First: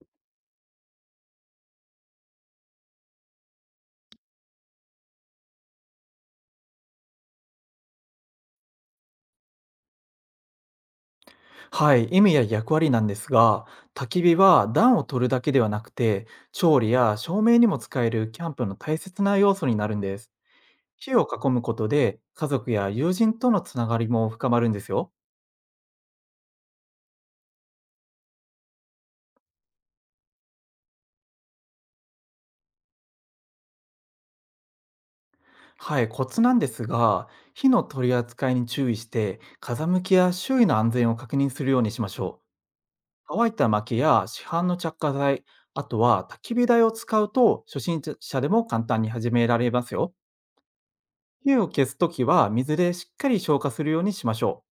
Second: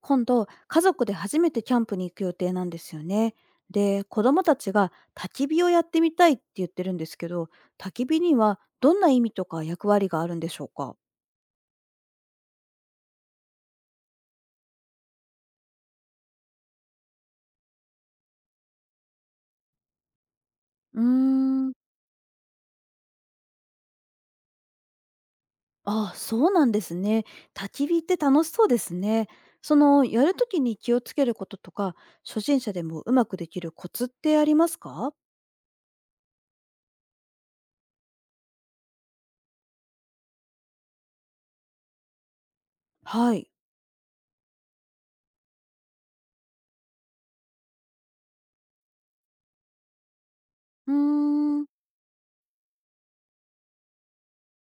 今度、家族で初めてキャンプに行く予定なんですよね。で、子供たちが焚き火をやってみたいって言ってるんですけど、焚き火にはどんな意味とか役割があるんでしょうか？はい、意味や役割なんですが、焚き火は暖を取るだけではなくて、調理や照明にも使えるキャンプの大切な要素になるんです。うー火を囲むん、ことで、家族や友人とのつながりも深まるんですよ。あ、そうなんですね。焚き火って楽しそうですね。やるときに気をつけることとか、初心者でもうまくできるコツってありますか？はい、コツなんですが、火の取り扱いに注意して、風向きや周囲の安全を確認するようにしましょう。はい。乾いた薪や市販の着火剤、あとは焚き火台を使うと、初心者でも簡単に始められますよ。うー火ん。を消すときは水でしっかり消火するようにしましょう。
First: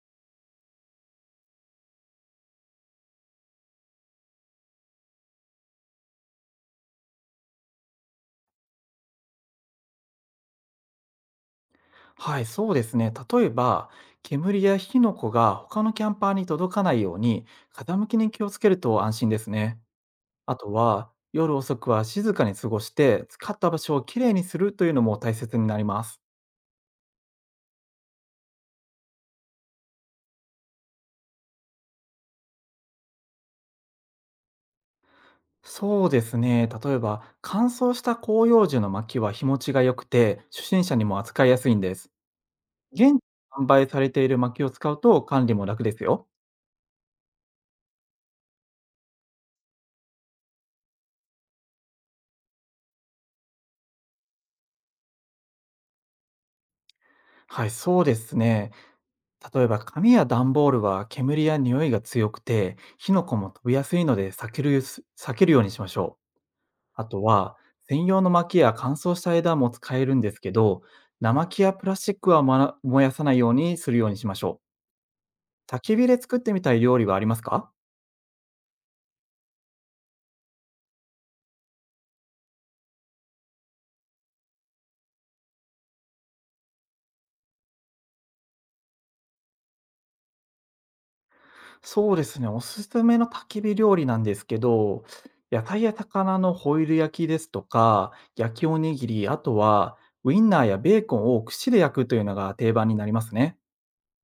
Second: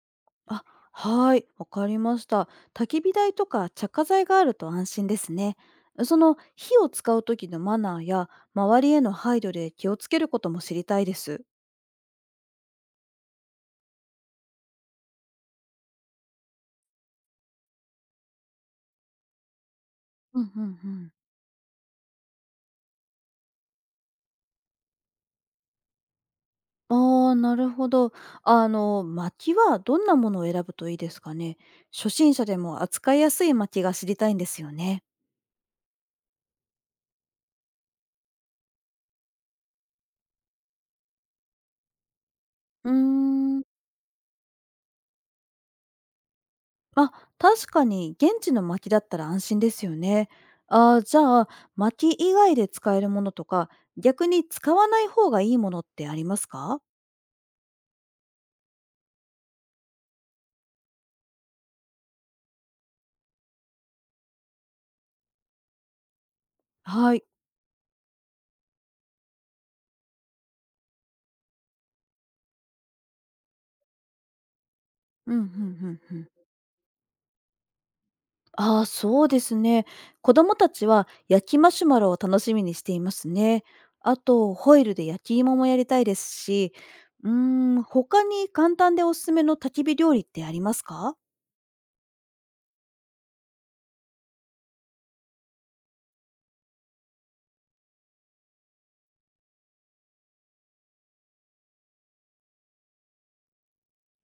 あ、はい、わかりました。焚き火台とか着火剤があると安心ですね。その火を使う時のマナーや周りへの配慮で気をつけることも知りたいです。はい、そうですね。例えば、煙や火の粉が他のキャンパーに届かないように、風向きに気をつけると安心ですね。うんあうとんうは、ん。夜遅くは静かに過ごして、使った場所をきれいにするというのも大切になります。ああ、なるほど。薪はどんなものを選ぶといいですかね。初心者でも扱いやすい薪が知りたいんですよね。そうですね。例えば、乾燥した広葉樹の薪は日持ちが良くて、初心者にも扱いやすいんです。うー現地でん。販売されている薪を使うと管理も楽ですよ。あ、確かに現地の薪だったら安心ですよね。あー、じゃあ、薪以外で使えるものとか逆に使わない方がいいものってありますか？はい、そうですね。例えば紙や段ボールは煙や匂いが強くて火の粉も飛びやすいので避けるようにしましょう。あはい。とは専用の薪や乾燥した枝も使えるんですけど、生木やプラスチックは燃やさないようにするようにしましょう。うんうんう焚きん火うでん。作ってみたい料理はありますか？ああ、そうですね。子供たちは焼きマシュマロを楽しみにしていますね。あとホイルで焼き芋もやりたいですし、うーん、他に簡単でおすすめの焚き火料理ってありますか？そうですね、おすすめの焚き火料理なんですけど、野菜や魚のホイル焼きですとか、焼きおにぎり、あとはウインナーやベーコンを串で焼くというのが定番になりますね。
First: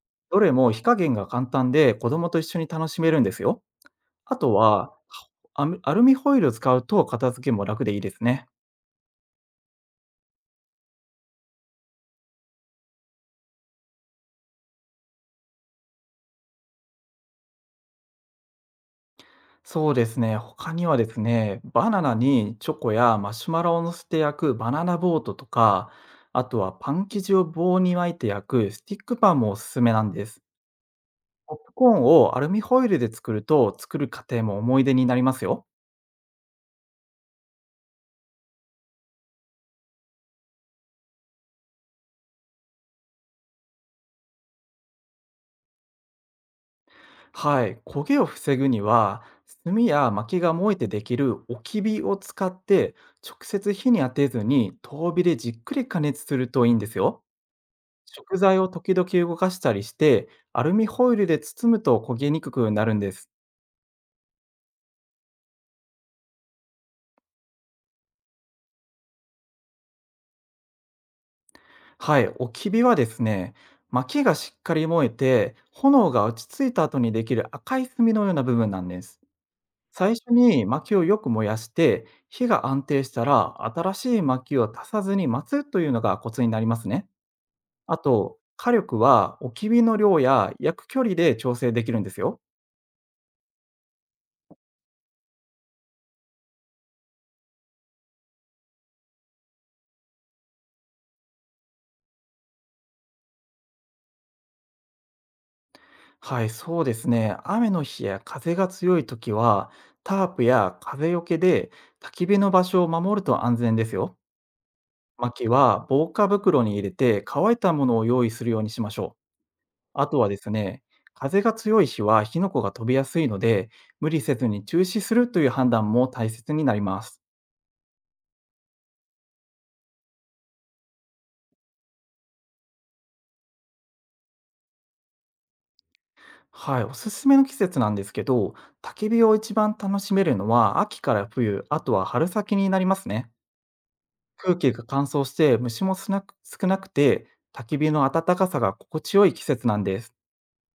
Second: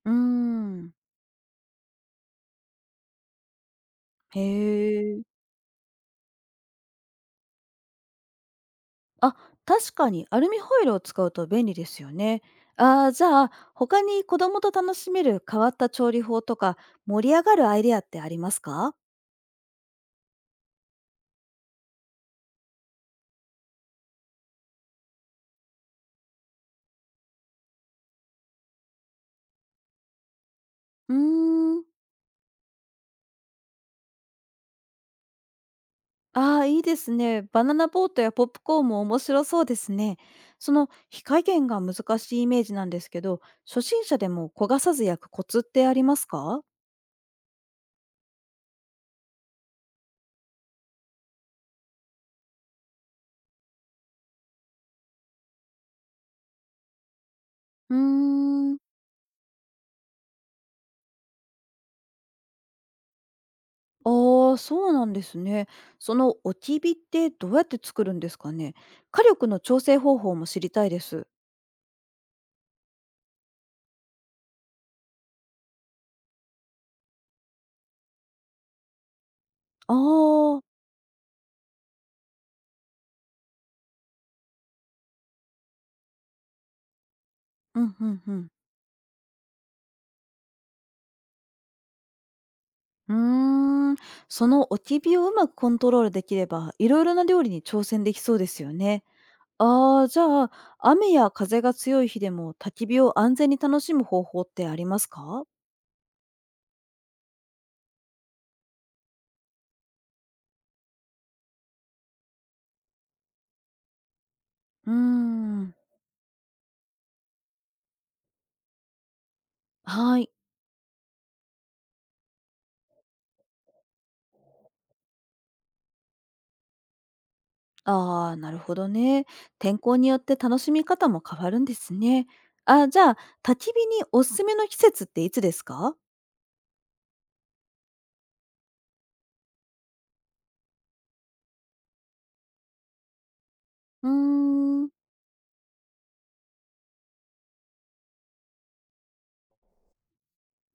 うーどれも火ん。加減が簡単で、子供と一緒に楽しめるんですよ。あへとは、え。アルミホイルを使うと片付けも楽でいいですね。あ、確かにアルミホイルを使うと便利ですよね。ああ、じゃあ、他に子供と楽しめる変わった調理法とか、盛り上がるアイデアってありますか？そうですね、他にはですね、バナナにチョコやマシュマロを乗せて焼くバナナボートとか、あとはパン生地を棒に巻いて焼くスティックパンもおすすめなんです。うーポップん。コーンをアルミホイルで作ると、作る過程も思い出になりますよ。ああ、いいですね。バナナボートやポップコーンも面白そうですね。火加減が難しいイメージなんですけど、初心者でも焦がさず焼くコツってありますか？はい、焦げを防ぐには、炭や薪が燃えてできる置き火を使って、直接火に当てずに遠火でじっくり加熱するといいんですよ。うー食材をん。時々動かしたりして、アルミホイルで包むと焦げにくくなるんです。ああ、そうなんですね。そのおき火ってどうやって作るんですかね。火力の調整方法も知りたいです。はい、置き火はですね、薪がしっかり燃えて炎が落ち着いた後にできる赤い炭のような部分なんです。あ最初あ、に薪をよく燃やして、火が安定したら新しい薪を足さずに待つというのがコツになりますね。うんあうんうと、ん。火力はおき火の量や焼く距離で調整できるんですよ。うーん、そのおき火をうまくコントロールできれば、いろいろな料理に挑戦できそうですよね。ああ、じゃあ、雨や風が強い日でも焚き火を安全に楽しむ方法ってありますか？はい、そうですね。雨の日や風が強い時は、タープや風よけで焚き火の場所を守ると安全ですよ。うー薪ん、は防火袋に入れて乾いたものを用意するようにしましょう。あとははい。ですね、風が強い日は火の粉が飛びやすいので、無理せずに中止するという判断も大切になります。ああ、なるほどね。天候によって楽しみ方も変わるんですね。あ、じゃあ、焚き火におすすめの季節っていつですか？はい、おすすめの季節なんですけど、焚き火を一番楽しめるのは秋から冬、あとは春先になりますね。う空気ーがん。乾燥して虫も少なくて、焚き火の暖かさが心地よい季節なんです。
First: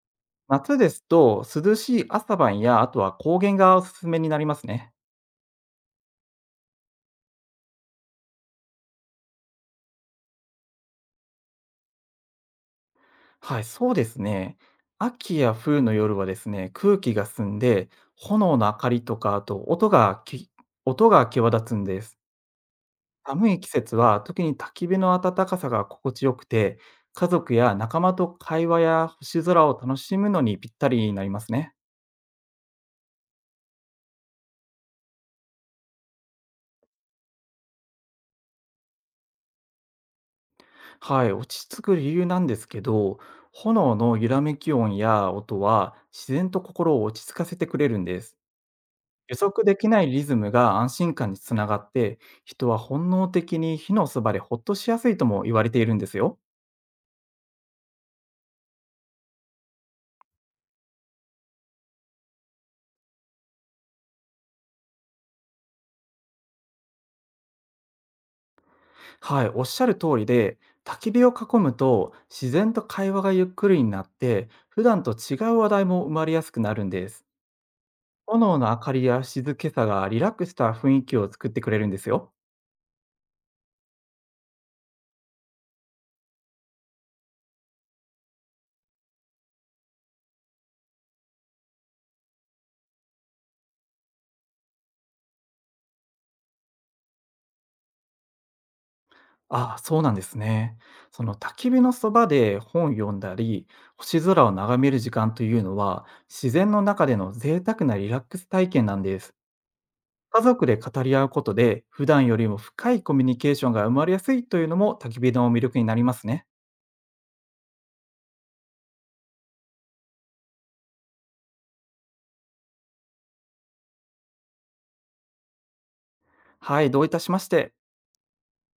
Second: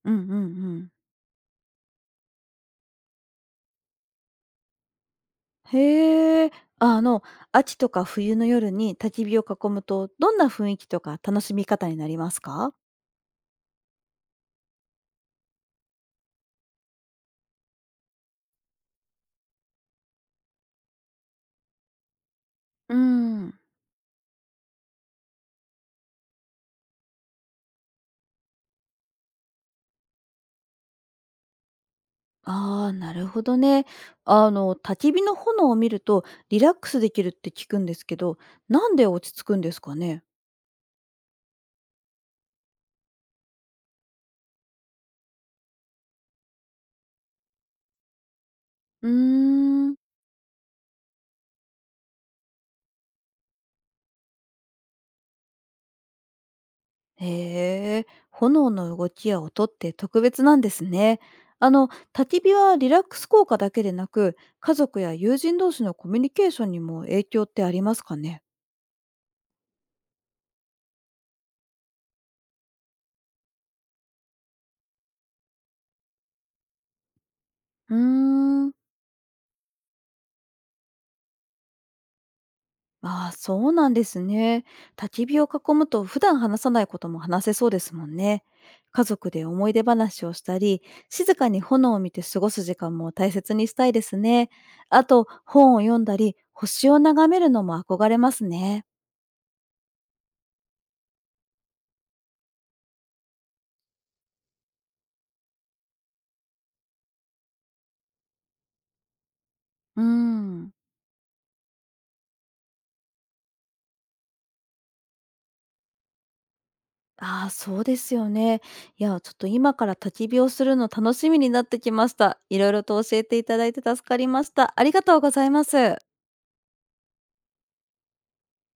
うんうんう夏でん。すと涼しい朝晩や、あとは高原がおすすめになりますね。へえ。あ、秋とか冬の夜に焚き火を囲むと、どんな雰囲気とか楽しみ方になりますか？はい、そうですね。秋や冬の夜はですね、空気が澄んで、炎の明かりとか、あと音が際立つんです。うー寒ん。い季節は、特に焚き火の暖かさが心地よくて、家族や仲間と会話や星空を楽しむのにぴったりになりますね。ああ、なるほどね。焚き火の炎を見るとリラックスできるって聞くんですけど、なんで落ち着くんですかね？はい、落ち着く理由なんですけど、炎の揺らめき音は自然と心を落ち着かせてくれるんです。うー予測できん。ないリズムが安心感につながって、人は本能的に火のそばでほっとしやすいとも言われているんですよ。へえ、炎の動きや音って特別なんですね。あの、焚き火はリラックス効果だけでなく、家族や友人同士のコミュニケーションにも影響ってありますかね？はい、おっしゃる通りで、焚き火を囲むと自然と会話がゆっくりになって、普段と違う話題も生まれやすくなるんです。うー炎のん、明かりや静けさがリラックスした雰囲気を作ってくれるんですよ。ああ、そうなんですね。焚き火を囲むと普段話さないことも話せそうですもんね。家族で思い出話をしたり、静かに炎を見て過ごす時間も大切にしたいですね。あと、本を読んだり、星を眺めるのも憧れますね。ああ、そうなんですね。その焚き火のそばで本を読んだり、星空を眺める時間というのは、自然の中での贅沢なリラックス体験なんです。うー家族ん。で語り合うことで、普段よりも深いコミュニケーションが生まれやすいというのも焚き火の魅力になりますね。ああ、そうですよね。いや、ちょっと今から焚き火をするの楽しみになってきました。いろいろと教えていただいて助かりました。ありがとうございます。はい、どういたしまして。